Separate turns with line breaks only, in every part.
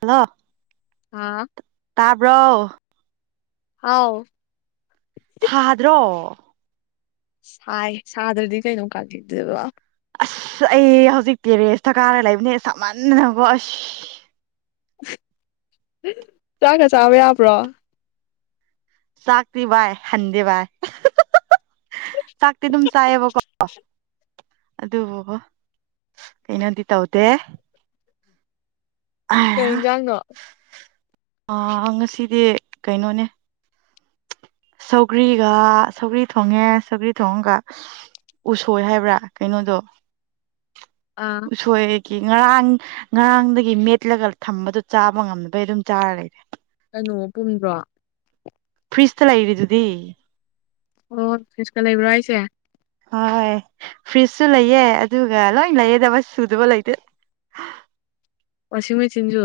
hello
ꯑꯥ
ꯇꯕ꯭ꯔꯣ
ꯑꯥꯎ
ꯐꯥꯗ꯭ꯔꯣ
ꯁꯥꯏ ꯁꯥꯗ꯭ꯔꯗꯤ ꯀꯩꯅꯣ [unintelligible]
ꯑꯁ ꯑꯩ ꯍꯧꯖꯤꯛ ꯇꯤꯔꯦꯁꯇ ꯀꯥꯔ ꯂꯩꯕꯅꯦ ꯁꯃꯟꯗꯅꯀꯣ ꯑꯁ
ꯆꯥꯛꯀ ꯆꯥꯕ ꯌꯥꯕ꯭ꯔꯣ
ꯆꯥꯛꯇꯤ ꯕꯥꯏ ꯍꯟꯗꯦ ꯕꯥꯏ ꯆꯥꯛꯇꯤ ꯑꯗꯨꯝ ꯆꯥꯏꯌꯦꯕꯀꯣ ꯑꯗꯨꯕꯨꯕ ꯀꯩꯅꯣꯗꯤ ꯇꯧꯗꯦ
ꯀꯩ ꯏꯟꯖꯥꯡꯅꯣ
ꯑꯥ ꯉꯁꯤꯗꯤ ꯀꯩꯅꯣꯅꯦ ꯁꯧꯒ꯭ꯔꯤꯒ ꯁꯧꯒ꯭ꯔꯤ ꯊꯣꯡꯉꯦ ꯁꯧꯒ꯭ꯔꯤ ꯊꯣꯡꯉꯒ ꯎꯁꯣꯏ ꯍꯥꯏꯕ꯭ꯔꯥ ꯀꯩꯅꯣꯗꯣ
ꯑꯥ
ꯎꯁꯣꯏ ꯀꯤ ꯉꯔꯥꯡ ꯉꯔꯥꯡꯗꯒꯤ ꯃꯦꯠꯂꯒ ꯊꯝꯕꯗꯣ ꯆꯥꯕ ꯉꯝꯕꯩ ꯑꯗꯨꯝ ꯆꯥꯔ ꯂꯩꯔꯦ
ꯀꯩꯅꯣ ꯄꯨꯝꯗ꯭ꯔꯣ
ꯐ꯭ꯔꯤꯁꯇ ꯂꯩ ꯔꯤꯗꯨꯗꯤ
ꯑꯣ ꯐ꯭ꯔꯤꯁꯇ ꯂꯩꯕ꯭ꯔꯣ ꯍꯥꯏꯁꯦ
ꯍꯣꯏ ꯍꯣꯢ ꯐ꯭ꯔꯤꯁꯁꯨ ꯂꯩꯌꯦ ꯑꯗꯨꯒ ꯂꯣꯏ ꯂꯩꯌꯦꯗ ꯁꯨꯗꯕ ꯂꯩꯇꯦ
ꯋꯁꯤꯡꯃꯦꯆꯤꯟ ꯖꯨ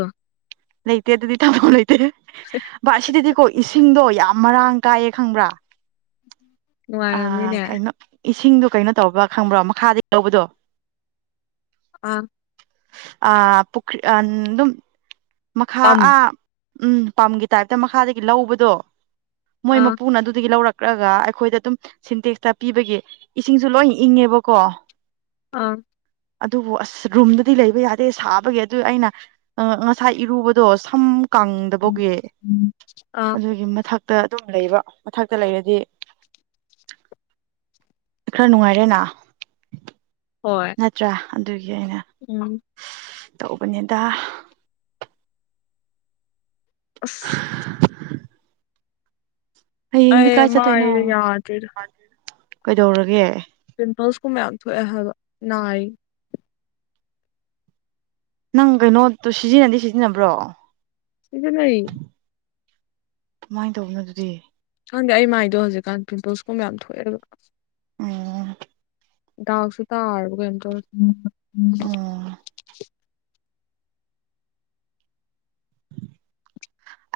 ꯂꯩꯇꯦ ꯑꯗꯨꯗꯤ ꯊꯝꯐꯝ ꯂꯩꯇꯦ ꯕꯏ ꯑꯁꯤꯗꯗꯤꯀꯣ ꯏꯁꯤꯡꯗꯣ ꯌꯥꯝ ꯃꯔꯥꯡ ꯀꯥꯏꯌꯦ ꯈꯪꯕ꯭ꯔꯥ ꯑ
ꯅꯨꯡꯉꯥꯏꯔꯝꯅꯤꯅꯦ
ꯀꯩꯅꯣ ꯏꯁꯤꯡꯗꯣ ꯀꯩꯅꯣ ꯇꯧꯕ꯭ꯔꯥ ꯈꯪꯕ꯭ꯔꯣ ꯃꯈꯥꯗꯒꯤ ꯂꯧꯕꯗꯣ
ꯑꯥ
ꯑ ꯄꯨꯈꯤ ꯑ ꯑꯗꯨꯝ ꯃꯈꯥ
ꯄꯝ
ꯑ ꯎꯝ ꯄꯝꯒꯤ ꯇꯥꯏꯞꯇ ꯃꯈꯥꯗꯒꯤ ꯂꯧꯕꯗꯣ ꯃꯣꯏ
ꯑꯥ
ꯃꯄꯨꯅ ꯑꯗꯨꯗꯒꯤ ꯂꯧꯔꯛ ꯀꯛ꯭ꯔꯒ ꯑꯩꯈꯣꯏꯗ ꯑꯗꯨꯝ ꯁꯤꯟꯇꯦꯛꯁꯇ ꯄꯤꯕꯒꯤ ꯏꯁꯤꯡꯁꯨ ꯂꯣꯏ ꯏꯪꯉꯦꯕꯀꯣ
ꯑꯥ
ꯑꯗꯨꯕꯨ ꯑꯁ ꯔꯨꯝꯗꯗꯤ ꯂꯩꯕ ꯌꯥꯗꯦ ꯁꯥꯕꯒꯤ ꯑꯗꯨ ꯑꯩꯅ ꯑ ꯉꯁꯥ ꯏꯔꯨꯕꯗꯣ ꯁꯝ ꯀꯪꯗꯕꯒꯤ
ꯑꯥ
ꯑꯗꯨꯒꯤ ꯃꯊꯛꯇ ꯑꯗꯨꯝ ꯂꯩꯕ ꯃꯊꯛꯇ ꯂꯩꯔꯗꯤ ꯈꯔ ꯅꯨꯡꯉꯥꯏꯔꯦꯅ
ꯍꯣꯏ
ꯅꯠꯇ꯭ꯔꯥ ꯑꯗꯨꯒꯤ ꯑꯩꯅ
ꯎꯝ
ꯇꯧꯕꯅꯦꯗ
ꯑꯁ
ꯍꯌꯦꯡꯗꯤ
ꯑꯩ
ꯀꯥꯏ ꯆꯠꯇꯣꯏꯅꯣ
ꯃꯥꯏꯗꯣ ꯌꯥꯗ꯭ꯔꯦꯗ
ꯀꯩꯗꯧꯔꯒꯦ
ꯄꯤꯝꯄꯜꯁꯀꯨꯝꯕ ꯌꯥꯝ ꯊꯣꯛꯑꯦ ꯍꯥꯏꯕ ꯅꯥꯏ
ꯅꯪ ꯀꯩꯅꯣꯠꯇꯣ ꯁꯤꯖꯤꯟꯅꯗꯤ ꯁꯤꯖꯤꯟꯅꯕ꯭ꯔꯣ
ꯁꯤꯖꯤꯟꯅꯩ
ꯀꯃꯥꯏꯅ ꯇꯧꯕꯅꯣ ꯑꯗꯨꯗꯤ
ꯈꯪꯗꯦ ꯑꯩ ꯃꯥꯏꯗꯣ ꯍꯧꯖꯤꯛꯀꯥꯟ ꯄꯤꯝꯄꯜꯁꯀꯨꯝꯕ ꯌꯥꯝ ꯊꯣꯛꯑꯦꯕ
ꯑꯣ
ꯗꯥꯛꯁꯨ ꯇꯔꯕ ꯀꯩꯅꯣꯝ ꯇꯧꯔꯦ
ꯎꯝ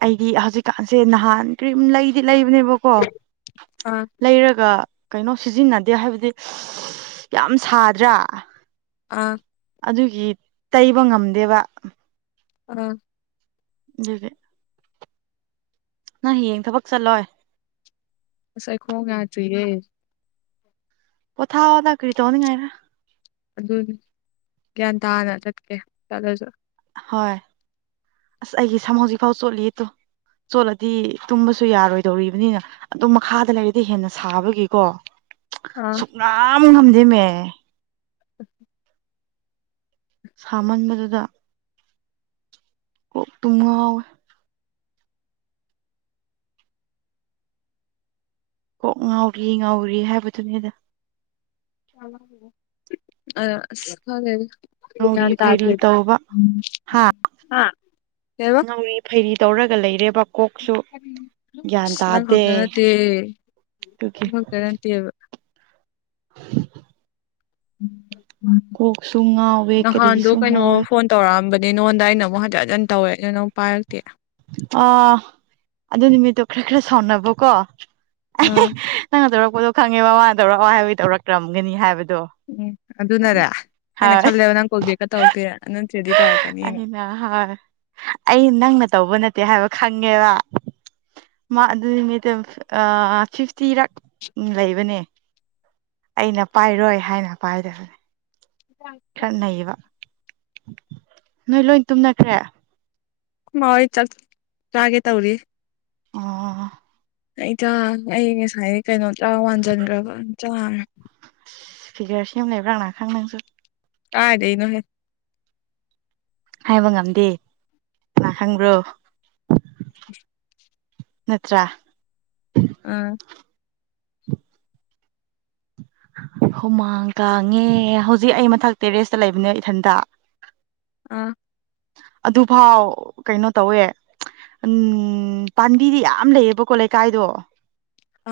ꯑꯩꯗꯤ ꯍꯧꯖꯤꯛꯀꯥꯟꯁꯦ ꯅꯍꯥꯟ ꯀꯔꯤꯝ ꯂꯩꯗꯤ ꯂꯩꯕꯅꯦꯕꯀꯣ
ꯑꯥ ꯑꯥ
ꯂꯩꯔꯒ ꯀꯩꯅꯣ ꯁꯤꯖꯤꯟꯅꯗꯦ ꯍꯥꯏꯕꯗꯤ ꯌꯥꯝ ꯁꯗ꯭ꯔꯥ
ꯑꯥ
ꯑꯗꯨꯒꯤ ꯇꯩꯕ ꯉꯝꯗꯦꯕ
ꯑ
ꯅꯔꯦ ꯅꯪ ꯍꯌꯦꯡ ꯊꯕꯛ ꯆꯠꯂꯣꯏ
ꯑꯁ ꯑꯩ ꯈꯣꯡ ꯌꯗ꯭ꯔꯤꯌꯦ
ꯄꯨꯣꯊꯥꯑꯣꯗ ꯀꯔꯤ ꯇꯧꯅꯤꯡꯉꯥꯢꯔ
ꯑꯗꯨ ꯒ꯭ꯌꯥꯟ ꯇꯥꯅ ꯆꯠꯀꯦ ꯆꯠꯂꯁꯨ
ꯍꯣꯏ ꯑꯁ ꯑꯩꯒꯤ ꯁꯝ ꯍꯧꯖꯤꯛ ꯐꯥꯎ ꯆꯣꯠꯂꯤꯌꯦ ꯇꯨ ꯆꯣꯠꯂꯗꯤ ꯇꯨꯝꯕꯁꯨ ꯌꯥꯔꯣꯏꯗꯧꯔꯤꯕꯅꯤꯅ ꯑꯗꯨꯝ ꯃꯈꯥꯗ ꯂꯩꯔꯗꯤ ꯍꯦꯟꯅ ꯁꯥꯕꯒꯤꯀꯣ
ꯑꯥ
ꯁꯦꯛꯉꯝ ꯉꯥꯝꯗꯦꯃꯦ
ꯎ
ꯁꯥꯃꯟꯕꯗꯨꯗ ꯀꯣꯛ ꯇꯨꯝ ꯉꯥꯎꯋꯦ ꯀꯣꯛ ꯉꯥꯎꯔꯤ ꯉꯥꯎꯔꯤ ꯍꯥꯏꯕꯗꯨꯅꯦꯗ
ꯑ ꯑꯁ ꯈꯪꯗꯦꯗ ꯀꯔꯤ
ꯉꯥꯎꯔꯤ
ꯒ꯭ꯌꯥꯟ
ꯐꯩꯔꯤ
ꯇꯥꯗ꯭ꯔꯦꯕ
ꯇꯧꯕ
ꯎꯝ
ꯍꯥ
ꯍꯥ ꯀꯩꯕ
ꯉꯥꯎꯔꯤ ꯐꯩꯔꯤ ꯇꯧꯔꯒ ꯂꯩꯔꯦꯕ ꯀꯣꯛꯁꯨ ꯒ꯭ꯌꯥꯟ
ꯑꯁ ꯅꯪ
ꯇꯥꯗꯦ
ꯈꯛꯇ ꯅꯠꯇꯦ
ꯑꯗꯨꯒꯤ
ꯑꯃꯇ ꯅꯠꯇꯦꯕ
[inaudible] ꯀꯣꯛꯁꯨ ꯉꯥꯎꯋꯦ
ꯅꯍꯥꯟꯗꯣ
ꯀꯔꯤꯁꯨ
ꯀꯩꯅꯣ
ꯉꯥꯎꯋꯦ
ꯐꯣꯟ ꯇꯧꯔꯛꯑꯝꯕ ꯑꯗꯩ ꯅꯉꯣꯟꯗ ꯑꯩꯅ ꯑꯃꯨꯛ ꯍꯟꯖꯟ ꯍꯟꯖꯟ ꯇꯧꯋꯦ ꯑꯗꯨ ꯅꯪ ꯄꯥꯏꯔꯛꯇꯦ
ꯑꯥ ꯑꯗꯨ ꯅꯨꯃꯤꯠꯇꯣ ꯈ꯭ꯔ ꯈ꯭ꯔ ꯁꯥꯎꯅꯕꯀꯣ ꯑꯦꯍꯦ
ꯑꯥ
ꯅꯪꯅ ꯇꯧꯔꯛꯄꯗꯣ ꯈꯪꯉꯦꯕ ꯃꯥꯅ ꯇꯧꯔꯛꯑꯣ ꯍꯥꯏꯕꯒꯤ ꯇꯧꯔꯛ ꯔꯝꯒꯅꯤ ꯍꯥꯏꯕ
ꯎꯝ ꯑꯗꯨꯅꯔ ꯑꯩꯅ
ꯍꯣꯏ
ꯈꯜꯂꯦꯕ ꯅꯪ ꯀꯣꯜ ꯕꯦꯛꯀ ꯇꯧꯔꯛꯇꯦꯅ ꯅꯠꯇ꯭ꯔꯗꯤ ꯇꯧꯔꯛꯀꯅꯤꯅ
ꯑꯩꯅ ꯍꯣꯏ ꯑꯩ ꯅꯪꯅ ꯇꯧꯕ ꯅꯠꯇꯦ ꯍꯥꯏꯕ ꯈꯪꯉꯦꯕ ꯃꯥ ꯑꯗꯨ ꯅꯨꯃꯤꯠꯇꯨ ꯑꯥ ꯐꯤꯐꯇꯤꯔꯛ ꯂꯩꯕꯅꯦ ꯑꯩꯅ ꯄꯥꯏꯔꯣꯏ ꯍꯥꯏꯅ ꯄꯥꯏꯗꯕ
ꯑꯩꯈꯣꯏ
ꯈꯥꯔ ꯅꯩꯕ ꯅꯣꯏ ꯂꯣꯏ ꯇꯨꯝꯅꯈ꯭ꯔꯦ
ꯈ꯭ꯔ ꯃꯥꯍꯣꯏ ꯆꯥꯛ ꯆꯥꯒꯦ ꯇꯧꯔꯤ
ꯑꯣ
ꯑꯩꯇ ꯑꯩ ꯉꯁꯥꯏ ꯀꯩꯅꯣ ꯆꯥꯔꯥ ꯋꯥꯟꯁꯤꯟꯈ꯭ꯔꯕ ꯆꯥ
ꯁꯤ ꯐꯤꯒꯔ ꯁꯦꯝ ꯂꯩꯕ꯭ꯔꯥ ꯀꯅꯥꯈꯪ ꯅꯪꯁꯨ
ꯀꯥꯏꯗꯩꯅꯣ ꯍꯦ
ꯍꯥꯏꯕ ꯉꯝꯗꯦ ꯀꯥꯅ ꯈꯪꯕ꯭ꯔꯣ
[inaudible]
ꯅꯠꯇ꯭ꯔꯥ
ꯑꯥ
ꯍꯨꯃꯥꯡ ꯀꯥꯡꯉꯦ ꯍꯧꯖꯤꯛ ꯑꯩ ꯃꯊꯛ ꯇꯦꯔꯦꯁꯇ ꯂꯩꯕꯅꯦ ꯏꯊꯟꯇ
ꯑꯥ
ꯑꯗꯨꯐꯥꯎ ꯀꯩꯅꯣ ꯇꯧꯋꯦ ꯎꯟ ꯄꯥꯟꯕꯤꯗꯤ ꯌꯥꯝ ꯂꯩꯌꯦꯕꯀꯣ ꯂꯩꯀꯥꯏꯗꯣ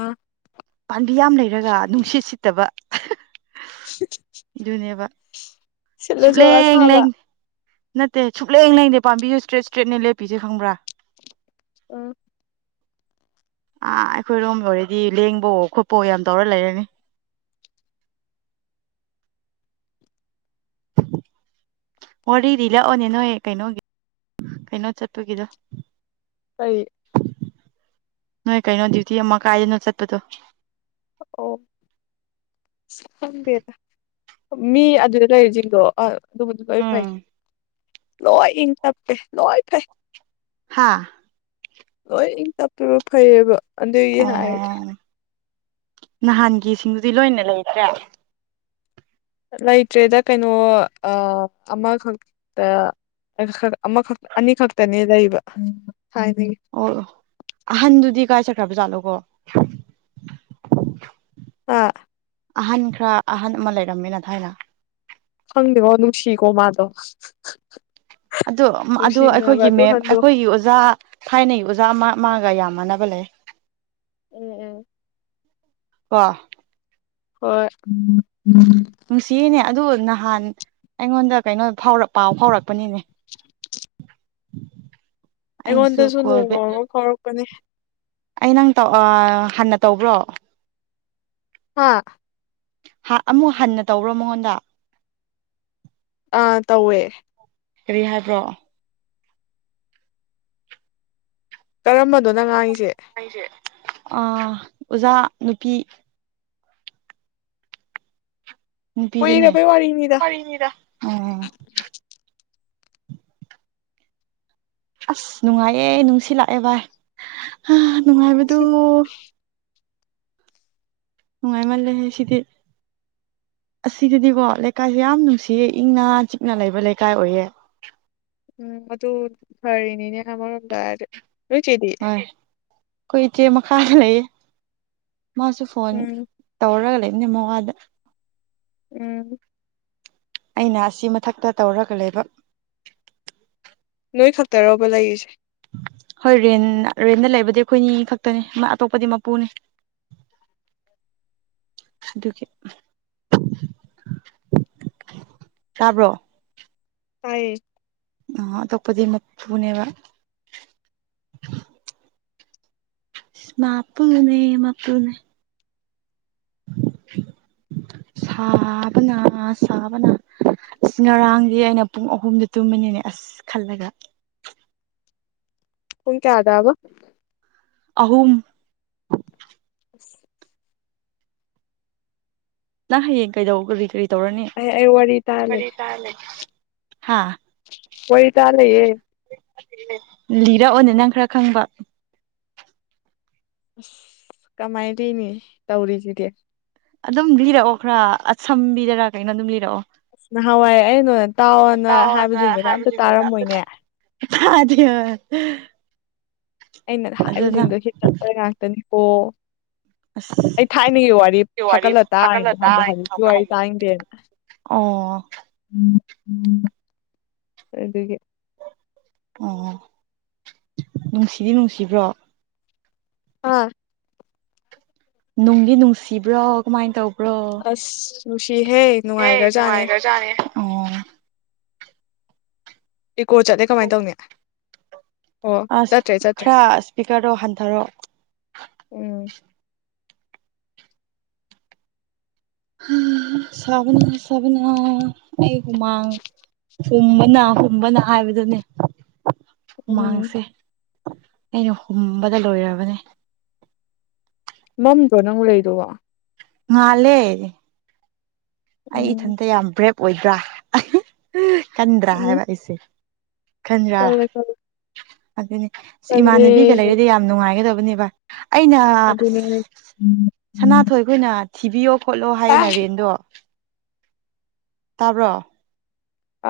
ꯑꯥ
ꯄꯥꯝꯕꯤ ꯌꯥꯝ ꯂꯩꯔꯒ ꯅꯨꯡꯁꯤꯠ ꯁꯤꯠꯇꯕ ꯑꯗꯨꯅꯦꯕ
ꯁꯤꯠꯂꯁꯨ
ꯁꯨꯡꯂꯦꯡ
ꯑꯁꯥꯕ
ꯂꯦꯡ ꯅꯠꯇꯦ ꯁꯨꯛꯂꯩ ꯂꯦꯡꯗꯦ ꯄꯥꯝꯕꯤꯁꯦ ꯁ꯭ꯇꯔꯦꯠ ꯁ꯭ꯇꯔꯦꯠꯅꯦ ꯂꯦꯞꯄꯤꯁꯦ ꯈꯪꯕ꯭ꯔꯥ
ꯎꯝ
ꯑꯥ ꯑꯩꯈꯣꯏꯔꯣꯝ ꯑꯣꯏꯔꯗꯤ ꯂꯦꯡꯕꯋꯣ ꯈꯣꯠꯄ꯭ꯋꯣ ꯌꯥꯝ ꯇꯧꯔ ꯂꯩꯔꯅꯤ
[inaudible] [inaudible]
ꯋꯥꯔꯤ ꯂꯤꯔꯛꯑꯣꯅꯦ ꯅꯣꯏ ꯀꯩꯅꯣꯒꯤ ꯀꯩꯅꯣ ꯆꯠꯄꯒꯤꯗꯣ
ꯀꯩ
ꯅꯣꯏ ꯀꯩꯅꯣ ꯗ꯭ꯌꯨꯇꯤ ꯑꯝꯃ ꯀꯥꯏꯗꯅꯣ ꯆꯠꯄꯗꯣ
ꯑꯣ ꯑꯁ ꯈꯪꯗꯦꯗ ꯃꯤ ꯑꯗꯨꯗ ꯂꯩꯔꯤꯁꯤꯡꯗꯣ ꯑꯥ ꯑꯗꯨꯃꯗꯤ ꯂꯣꯏ ꯐꯩ ꯂꯣꯏ ꯏꯪ ꯇꯞꯄꯦ ꯂꯣꯏ ꯐꯩ
ꯍꯥꯥ
ꯂꯣꯏ ꯏꯪ ꯇꯞꯄꯦꯕ ꯐꯩꯌꯦꯕ ꯑꯗꯨꯒꯤ ꯍꯥꯏꯔꯗꯤ
ꯑꯣ ꯅꯍꯥꯟꯒꯤꯁꯤꯡꯗꯨꯗꯤ ꯂꯣꯏꯅ ꯂꯩꯇ꯭ꯔꯦ
ꯂꯩꯇ꯭ꯔꯦꯗ ꯀꯩꯅꯣ ꯑꯥ ꯑꯃꯈꯛꯇ ꯑꯃꯈꯛ ꯑꯅꯤꯈꯛꯇꯅꯤ ꯂꯩꯕ ꯊꯥꯏꯅꯒꯤ
ꯑꯣ ꯑꯍꯟꯗꯨꯗꯤ ꯀꯥꯏ ꯁꯠꯈ꯭ꯔꯕ ꯖꯥꯠꯅꯣꯀꯣ
ꯑꯥ
ꯑꯍꯟ ꯈꯥꯔ ꯑꯍꯟ ꯑꯃ ꯂꯩꯔꯝꯃꯦꯅ ꯊꯥꯏꯅ
ꯈꯪꯗꯦꯀꯣ ꯅꯨꯡꯁꯤꯀꯣ ꯃꯥꯗꯣ
ꯑꯗꯣ ꯑꯗꯣ
ꯅꯨꯡꯁꯤꯕꯅꯦꯕ
ꯑꯈꯣꯏꯒꯤ
ꯑꯗꯨ
ꯃꯦꯝ
ꯍꯟꯗꯣ
ꯑꯈꯣꯏꯒꯤ ꯑꯣꯖꯥ ꯊꯥꯏꯅꯒꯤ ꯑꯣꯖꯥ ꯑꯃ ꯃꯥꯒ ꯌꯥꯝꯃꯅꯕ ꯂꯩ
ꯎꯝ ꯎꯝ
ꯀꯣ
ꯍꯣꯏ ꯎꯝ
ꯅꯨꯡꯁꯤꯌꯦꯅꯦ ꯑꯗꯨ ꯅꯍꯥꯟ ꯑꯩꯉꯣꯟꯗ ꯀꯩꯅꯣ ꯐꯥꯎꯔꯛ ꯄꯥꯎ ꯐꯥꯎꯔꯛꯄꯅꯤꯅꯦ ꯑꯩꯁꯨ
ꯑꯩꯉꯣꯟꯗꯁꯨ
ꯀꯣꯜ
ꯅꯣꯡꯃ
ꯕꯦꯛ
ꯑꯃ ꯐꯥꯎꯔꯛꯄꯅꯦ
ꯑꯩ ꯅꯪ ꯇꯧ ꯑꯥ ꯍꯥꯟꯅ ꯇꯧꯕ꯭ꯔꯣ
ꯍꯥꯥ
ꯑꯃꯨꯛ ꯍꯟꯅ ꯇꯧꯕ꯭ꯔꯣ ꯃꯉꯣꯟꯗ
ꯑꯥ ꯇꯧꯋꯦ
ꯀꯔꯤ ꯍꯥꯏꯕ꯭ꯔꯣ
ꯀꯔꯝꯕꯅꯣ ꯅꯪ ꯉꯥꯡꯉꯤꯁꯦ
ꯑꯩꯁꯦ ꯑꯣꯖꯥ ꯅꯨꯄꯤ ꯅꯨꯄꯤꯗꯨꯅꯦ
ꯀꯨꯏꯔꯕꯩ ꯋꯥꯔꯤꯅꯤꯗ
ꯑꯣ ꯑꯁ ꯅꯨꯡꯉꯥꯏꯌꯦ ꯅꯨꯡꯁꯤꯠ ꯂꯥꯛꯑꯦ ꯚꯥꯏ ꯅꯨꯡꯉꯥꯏꯕꯗꯨ ꯅꯨꯡꯉꯥꯏ ꯃꯜꯂꯦ ꯍꯦ ꯁꯤꯗꯤ ꯑꯁꯤꯗꯗꯤꯀꯣ ꯂꯩꯀꯥꯏꯁꯦ ꯌꯥꯝ ꯅꯨꯡꯁꯤꯌꯦ ꯏꯪꯅ ꯆꯤꯛꯅ ꯂꯩꯕ ꯂꯩꯀꯥꯏ ꯑꯣꯏꯌꯦꯦ
ꯎꯝ ꯑꯗꯨ ꯐꯥꯔꯤꯅꯤꯅꯦ ꯑꯃꯔꯣꯝꯗ ꯍꯥꯔꯗꯤ ꯅꯣꯏ ꯏꯆꯦꯗꯤ
ꯍꯣꯏ ꯑꯩꯈꯣꯏ ꯏꯆꯦ ꯃꯈꯥꯗ ꯂꯩꯌꯦ ꯃꯥꯁꯨ ꯐꯣꯟ
ꯎꯝ
ꯇꯧꯔꯒ ꯂꯩ ꯅꯤꯡ ꯃ ꯋꯥꯗ
ꯎꯝ
ꯑꯩꯅ ꯑꯁꯤ ꯃꯊꯛꯇ ꯇꯧꯔꯒ ꯂꯩꯕ
ꯅꯣꯏ ꯈꯛꯇꯔꯣꯕ ꯂꯩꯔꯤꯁꯦ
ꯍꯣꯏ ꯔꯦꯟ ꯔꯦꯟꯗ ꯂꯩꯕꯗꯤ ꯑꯩꯈꯣꯏꯅꯤ ꯈꯛꯇꯅꯤ ꯑꯇꯣꯞꯄꯗꯤ ꯃꯄꯨꯅꯦ
[inaudible]
ꯑꯗꯨꯒꯤ ꯇꯥꯕ꯭ꯔꯣ
ꯇꯌꯦ
ꯑ ꯑꯇꯣꯞꯄꯗꯤ ꯃꯄꯨꯅꯦꯕ ꯃꯥꯄꯨꯅꯦ ꯃꯥꯄꯨꯅꯦ
[inaudible]
ꯁꯥꯕꯅ ꯁꯥꯕꯅ ꯑꯁ ꯉꯔꯥꯡꯗꯤ ꯑꯩꯅ ꯄꯨꯡ ꯑꯍꯨꯝꯗ ꯇꯨꯝꯕꯅꯤꯅꯦ ꯑꯁ ꯈꯜꯂꯒ
ꯄꯨꯝ ꯀꯌꯥꯗꯑꯕ
ꯑꯍꯨꯝ
[inaudible]
ꯅꯪ ꯍꯌꯦꯡ ꯀꯩꯗꯧ ꯀꯔꯤ ꯀꯔꯤ ꯇꯧꯔꯅꯤ
ꯑꯩ ꯑꯩ ꯇꯥꯔ ꯂꯩ
ꯋꯥꯔꯤ ꯇꯥꯔꯒ ꯂꯩ
ꯋꯥꯔꯤ ꯇꯥꯔꯒ ꯂꯩꯌꯦ
ꯂꯤꯔꯛꯑꯣꯅꯦ ꯅꯪ ꯈꯔ ꯈꯪꯕ
ꯑꯁ ꯀꯃꯥꯏ ꯇꯣꯏꯅꯤ ꯇꯧꯔꯤꯁꯤꯗꯤ
ꯑꯗꯨꯝ ꯂꯤꯔꯛꯑꯣ ꯈꯔ ꯑꯁꯝꯕꯤꯗꯔꯥ ꯀꯩꯅꯣ ꯑꯗꯨꯝ ꯂꯤꯔꯛꯑꯣ
ꯑꯁ ꯅꯍꯥꯟꯋꯥꯏ ꯑꯩ ꯅꯉꯣꯟ ꯇꯥꯋꯣꯅ
ꯇꯥꯎꯑꯣꯅ
ꯍꯥꯏꯕꯁꯤꯡꯗꯨꯅ ꯑꯝꯇ
ꯍꯥꯏꯕꯁꯤꯡꯗꯨꯅ ꯑꯝꯇ ꯇꯥ
ꯇꯥꯔꯝꯃꯣꯏꯅꯦ
ꯇꯥꯗꯦ ꯍ
ꯑꯩꯅ ꯍꯥꯏꯕꯁꯤꯡꯗꯣ ꯍꯤꯆꯠꯄ ꯉꯥꯛꯇꯅꯤꯀꯣ
ꯑꯁ
ꯑꯩ ꯊꯥꯏꯅꯒꯤ ꯋꯥꯔꯤ
ꯋꯥꯔꯤ
ꯐꯥꯀꯠꯂ
ꯐꯥꯒꯠꯂ
ꯇꯥꯔꯤꯅꯦ ꯈꯪꯕ꯭ꯔꯥ
ꯇꯥꯔꯤꯅꯤ
ꯍꯧꯖꯤꯛꯀꯤ
ꯈꯪꯕ꯭ꯔ
ꯋꯥꯔꯤ ꯇꯥꯡꯅꯤꯡꯗꯦꯅ
ꯑꯣ
ꯎꯝ ꯑꯗꯨꯒꯤ
ꯑꯣ ꯅꯨꯡꯁꯤꯗꯤ ꯅꯨꯡꯁꯤꯕ꯭ꯔꯣ
ꯑꯥ
ꯅꯨꯡꯗꯤ ꯅꯨꯡꯁꯤꯕ꯭ꯔꯣ ꯀꯃꯥꯏꯅ ꯇꯧ
ꯑꯁ ꯅꯨꯡꯁꯤꯍꯦ
ꯒꯦ
ꯅꯨꯡꯉꯥꯏꯈ꯭ꯔꯖꯥꯠꯅꯦ
ꯅꯨꯡꯉꯥꯢꯒ꯭ꯔꯖꯥꯠꯅꯦ ꯑꯣ
ꯏꯀꯣ ꯆꯠꯂꯦ ꯀꯃꯥꯏꯟ ꯇꯧꯅꯤ ꯑꯣ
ꯑꯁ
ꯆꯠꯇ꯭ꯔꯦ ꯆꯠꯇ꯭ꯔꯦ
ꯈꯥꯔ ꯁ꯭ꯄꯤꯀ꯭ꯔꯗꯣ ꯍꯟꯊꯔꯣ
ꯎꯝ
ꯍꯍꯥ ꯁꯥꯕꯅ ꯁꯥꯕꯅ ꯑꯩ ꯍꯨꯃꯥꯡ ꯍꯨꯝꯕꯅ ꯍꯨꯝꯕꯅ ꯍꯥꯏꯕꯗꯨꯅꯦ
ꯎꯝ
ꯍꯨꯃꯥꯡꯁꯦ ꯑꯩꯅ ꯍꯨꯝꯕꯗ ꯂꯣꯏꯔꯕꯅꯦ
ꯃꯝꯗ꯭ꯔꯣ ꯅꯪ ꯂꯩꯔꯤꯗꯨꯕꯣ
ꯉꯥꯜꯂꯦ ꯑꯩ
ꯎꯝ
ꯏꯊꯟꯇ ꯌꯥꯝ ꯕ꯭ꯔꯦꯞ ꯑꯣꯏꯗ꯭ꯔꯥ ꯑꯍꯤꯍ ꯀꯟꯗ꯭ꯔꯥ
ꯎꯝ
ꯍꯥꯏꯕ ꯑꯩꯁꯦ
ꯀꯜꯂꯦ ꯀꯜꯂꯦ
ꯑꯗꯨꯅꯦ ꯑꯁ
ꯀꯜꯂꯦ
ꯏꯃꯥꯟꯅꯕꯤꯒ ꯂꯩꯔꯗꯤ ꯌꯥꯝ ꯅꯨꯡꯉꯥꯏꯒꯗꯕꯅꯦꯕ ꯑꯩꯅ ꯁ
ꯑꯗꯨꯅꯦ
ꯁꯅꯥꯊꯣꯏ ꯈꯣꯏꯅ ꯊꯤꯕꯤꯌꯣ ꯈꯣꯠꯂꯣ ꯍꯥꯏꯌꯦꯅ ꯔꯦꯟꯗꯣ ꯇꯥꯕ꯭ꯔꯣ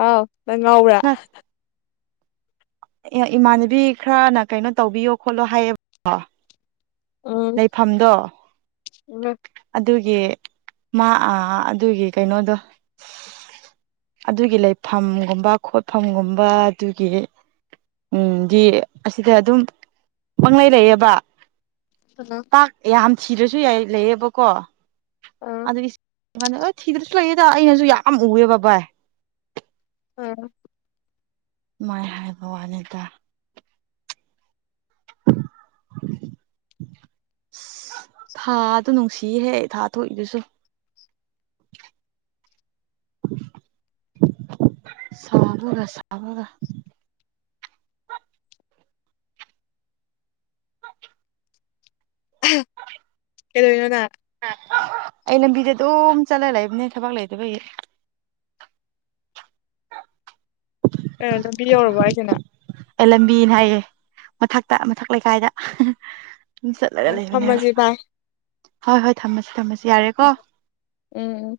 ꯑꯥꯎ ꯅꯪ ꯉꯥꯎꯕ꯭ꯔꯥ ꯍꯍ
ꯑꯦ ꯏꯃꯥꯟꯅꯕꯤ ꯈꯔꯅ ꯀꯩꯅꯣ ꯇꯧꯕꯤꯌꯣ ꯈꯣꯠꯂꯣ ꯍꯥꯏꯌꯦꯕꯀꯣ
ꯎꯝ
ꯑꯗꯨꯒꯤ ꯃꯥ ꯑꯥ ꯑꯗꯨꯒꯤ ꯀꯩꯅꯣꯗꯣ ꯑꯗꯨꯒꯤ ꯂꯩꯐꯝꯒꯨꯝꯕ ꯈꯣꯠꯐꯝꯒꯨꯝꯕ ꯑꯗꯨꯒꯤ ꯎꯝ ꯗꯤ ꯑꯁꯤꯗ ꯑꯗꯨꯝ ꯄꯪ ꯂꯩꯩ ꯂꯩꯌꯦꯕ ꯇꯥꯛꯁ ꯌꯥꯝ ꯊꯤꯔꯁꯨ ꯌꯥ ꯂꯩꯌꯦꯕꯀꯣ
ꯑꯥ
ꯃꯥꯅ ꯑꯥ ꯊꯤꯗ꯭ꯔꯁꯨ ꯂꯩꯌꯦꯗ ꯑꯩꯅꯁꯨ ꯌꯥꯝ ꯑꯨꯏꯌꯦꯕ ꯕꯥꯏ
ꯎꯝ
ꯗꯨꯃꯥꯏ ꯍꯥꯏꯕ ꯋꯥꯅꯦꯗ
[inaudible]
ꯑꯁ ꯊꯥꯗꯣ ꯅꯨꯡꯁꯤꯍꯦ ꯊꯥ ꯊꯣꯛꯏꯗꯨꯁꯨ
[inaudible]
ꯁꯥꯕꯒ ꯁꯥꯕꯒ
ꯑꯍꯦ ꯀꯩꯗꯧꯔꯤꯅꯣ ꯅꯪ
ꯑꯩ ꯂꯝꯕꯤꯗ ꯗꯨꯝ ꯆꯠꯂꯒ ꯂꯩꯕꯅꯦ ꯊꯕꯛ ꯂꯩꯇꯕꯒꯤ
ꯑꯦ ꯂꯝꯕꯤ ꯌꯧꯔꯕꯣ ꯍꯥꯏꯁꯦ ꯅꯪ
ꯑꯦ ꯂꯝꯕꯤꯅꯦ ꯍꯥꯏꯌꯦ ꯃꯊꯛꯇ ꯃꯊꯛ ꯂꯩꯀꯥꯏꯗ ꯍꯍ ꯑꯗꯨꯝ ꯆꯠꯂꯒ ꯂꯩꯕꯅꯦꯕ
ꯊꯝꯃꯁꯤ ꯕꯥꯏ
ꯍꯣꯏ ꯍꯣꯏ ꯊꯝꯃꯁꯤ ꯊꯝꯃꯁꯤ ꯌꯥꯔꯦꯀꯣ
ꯎꯝ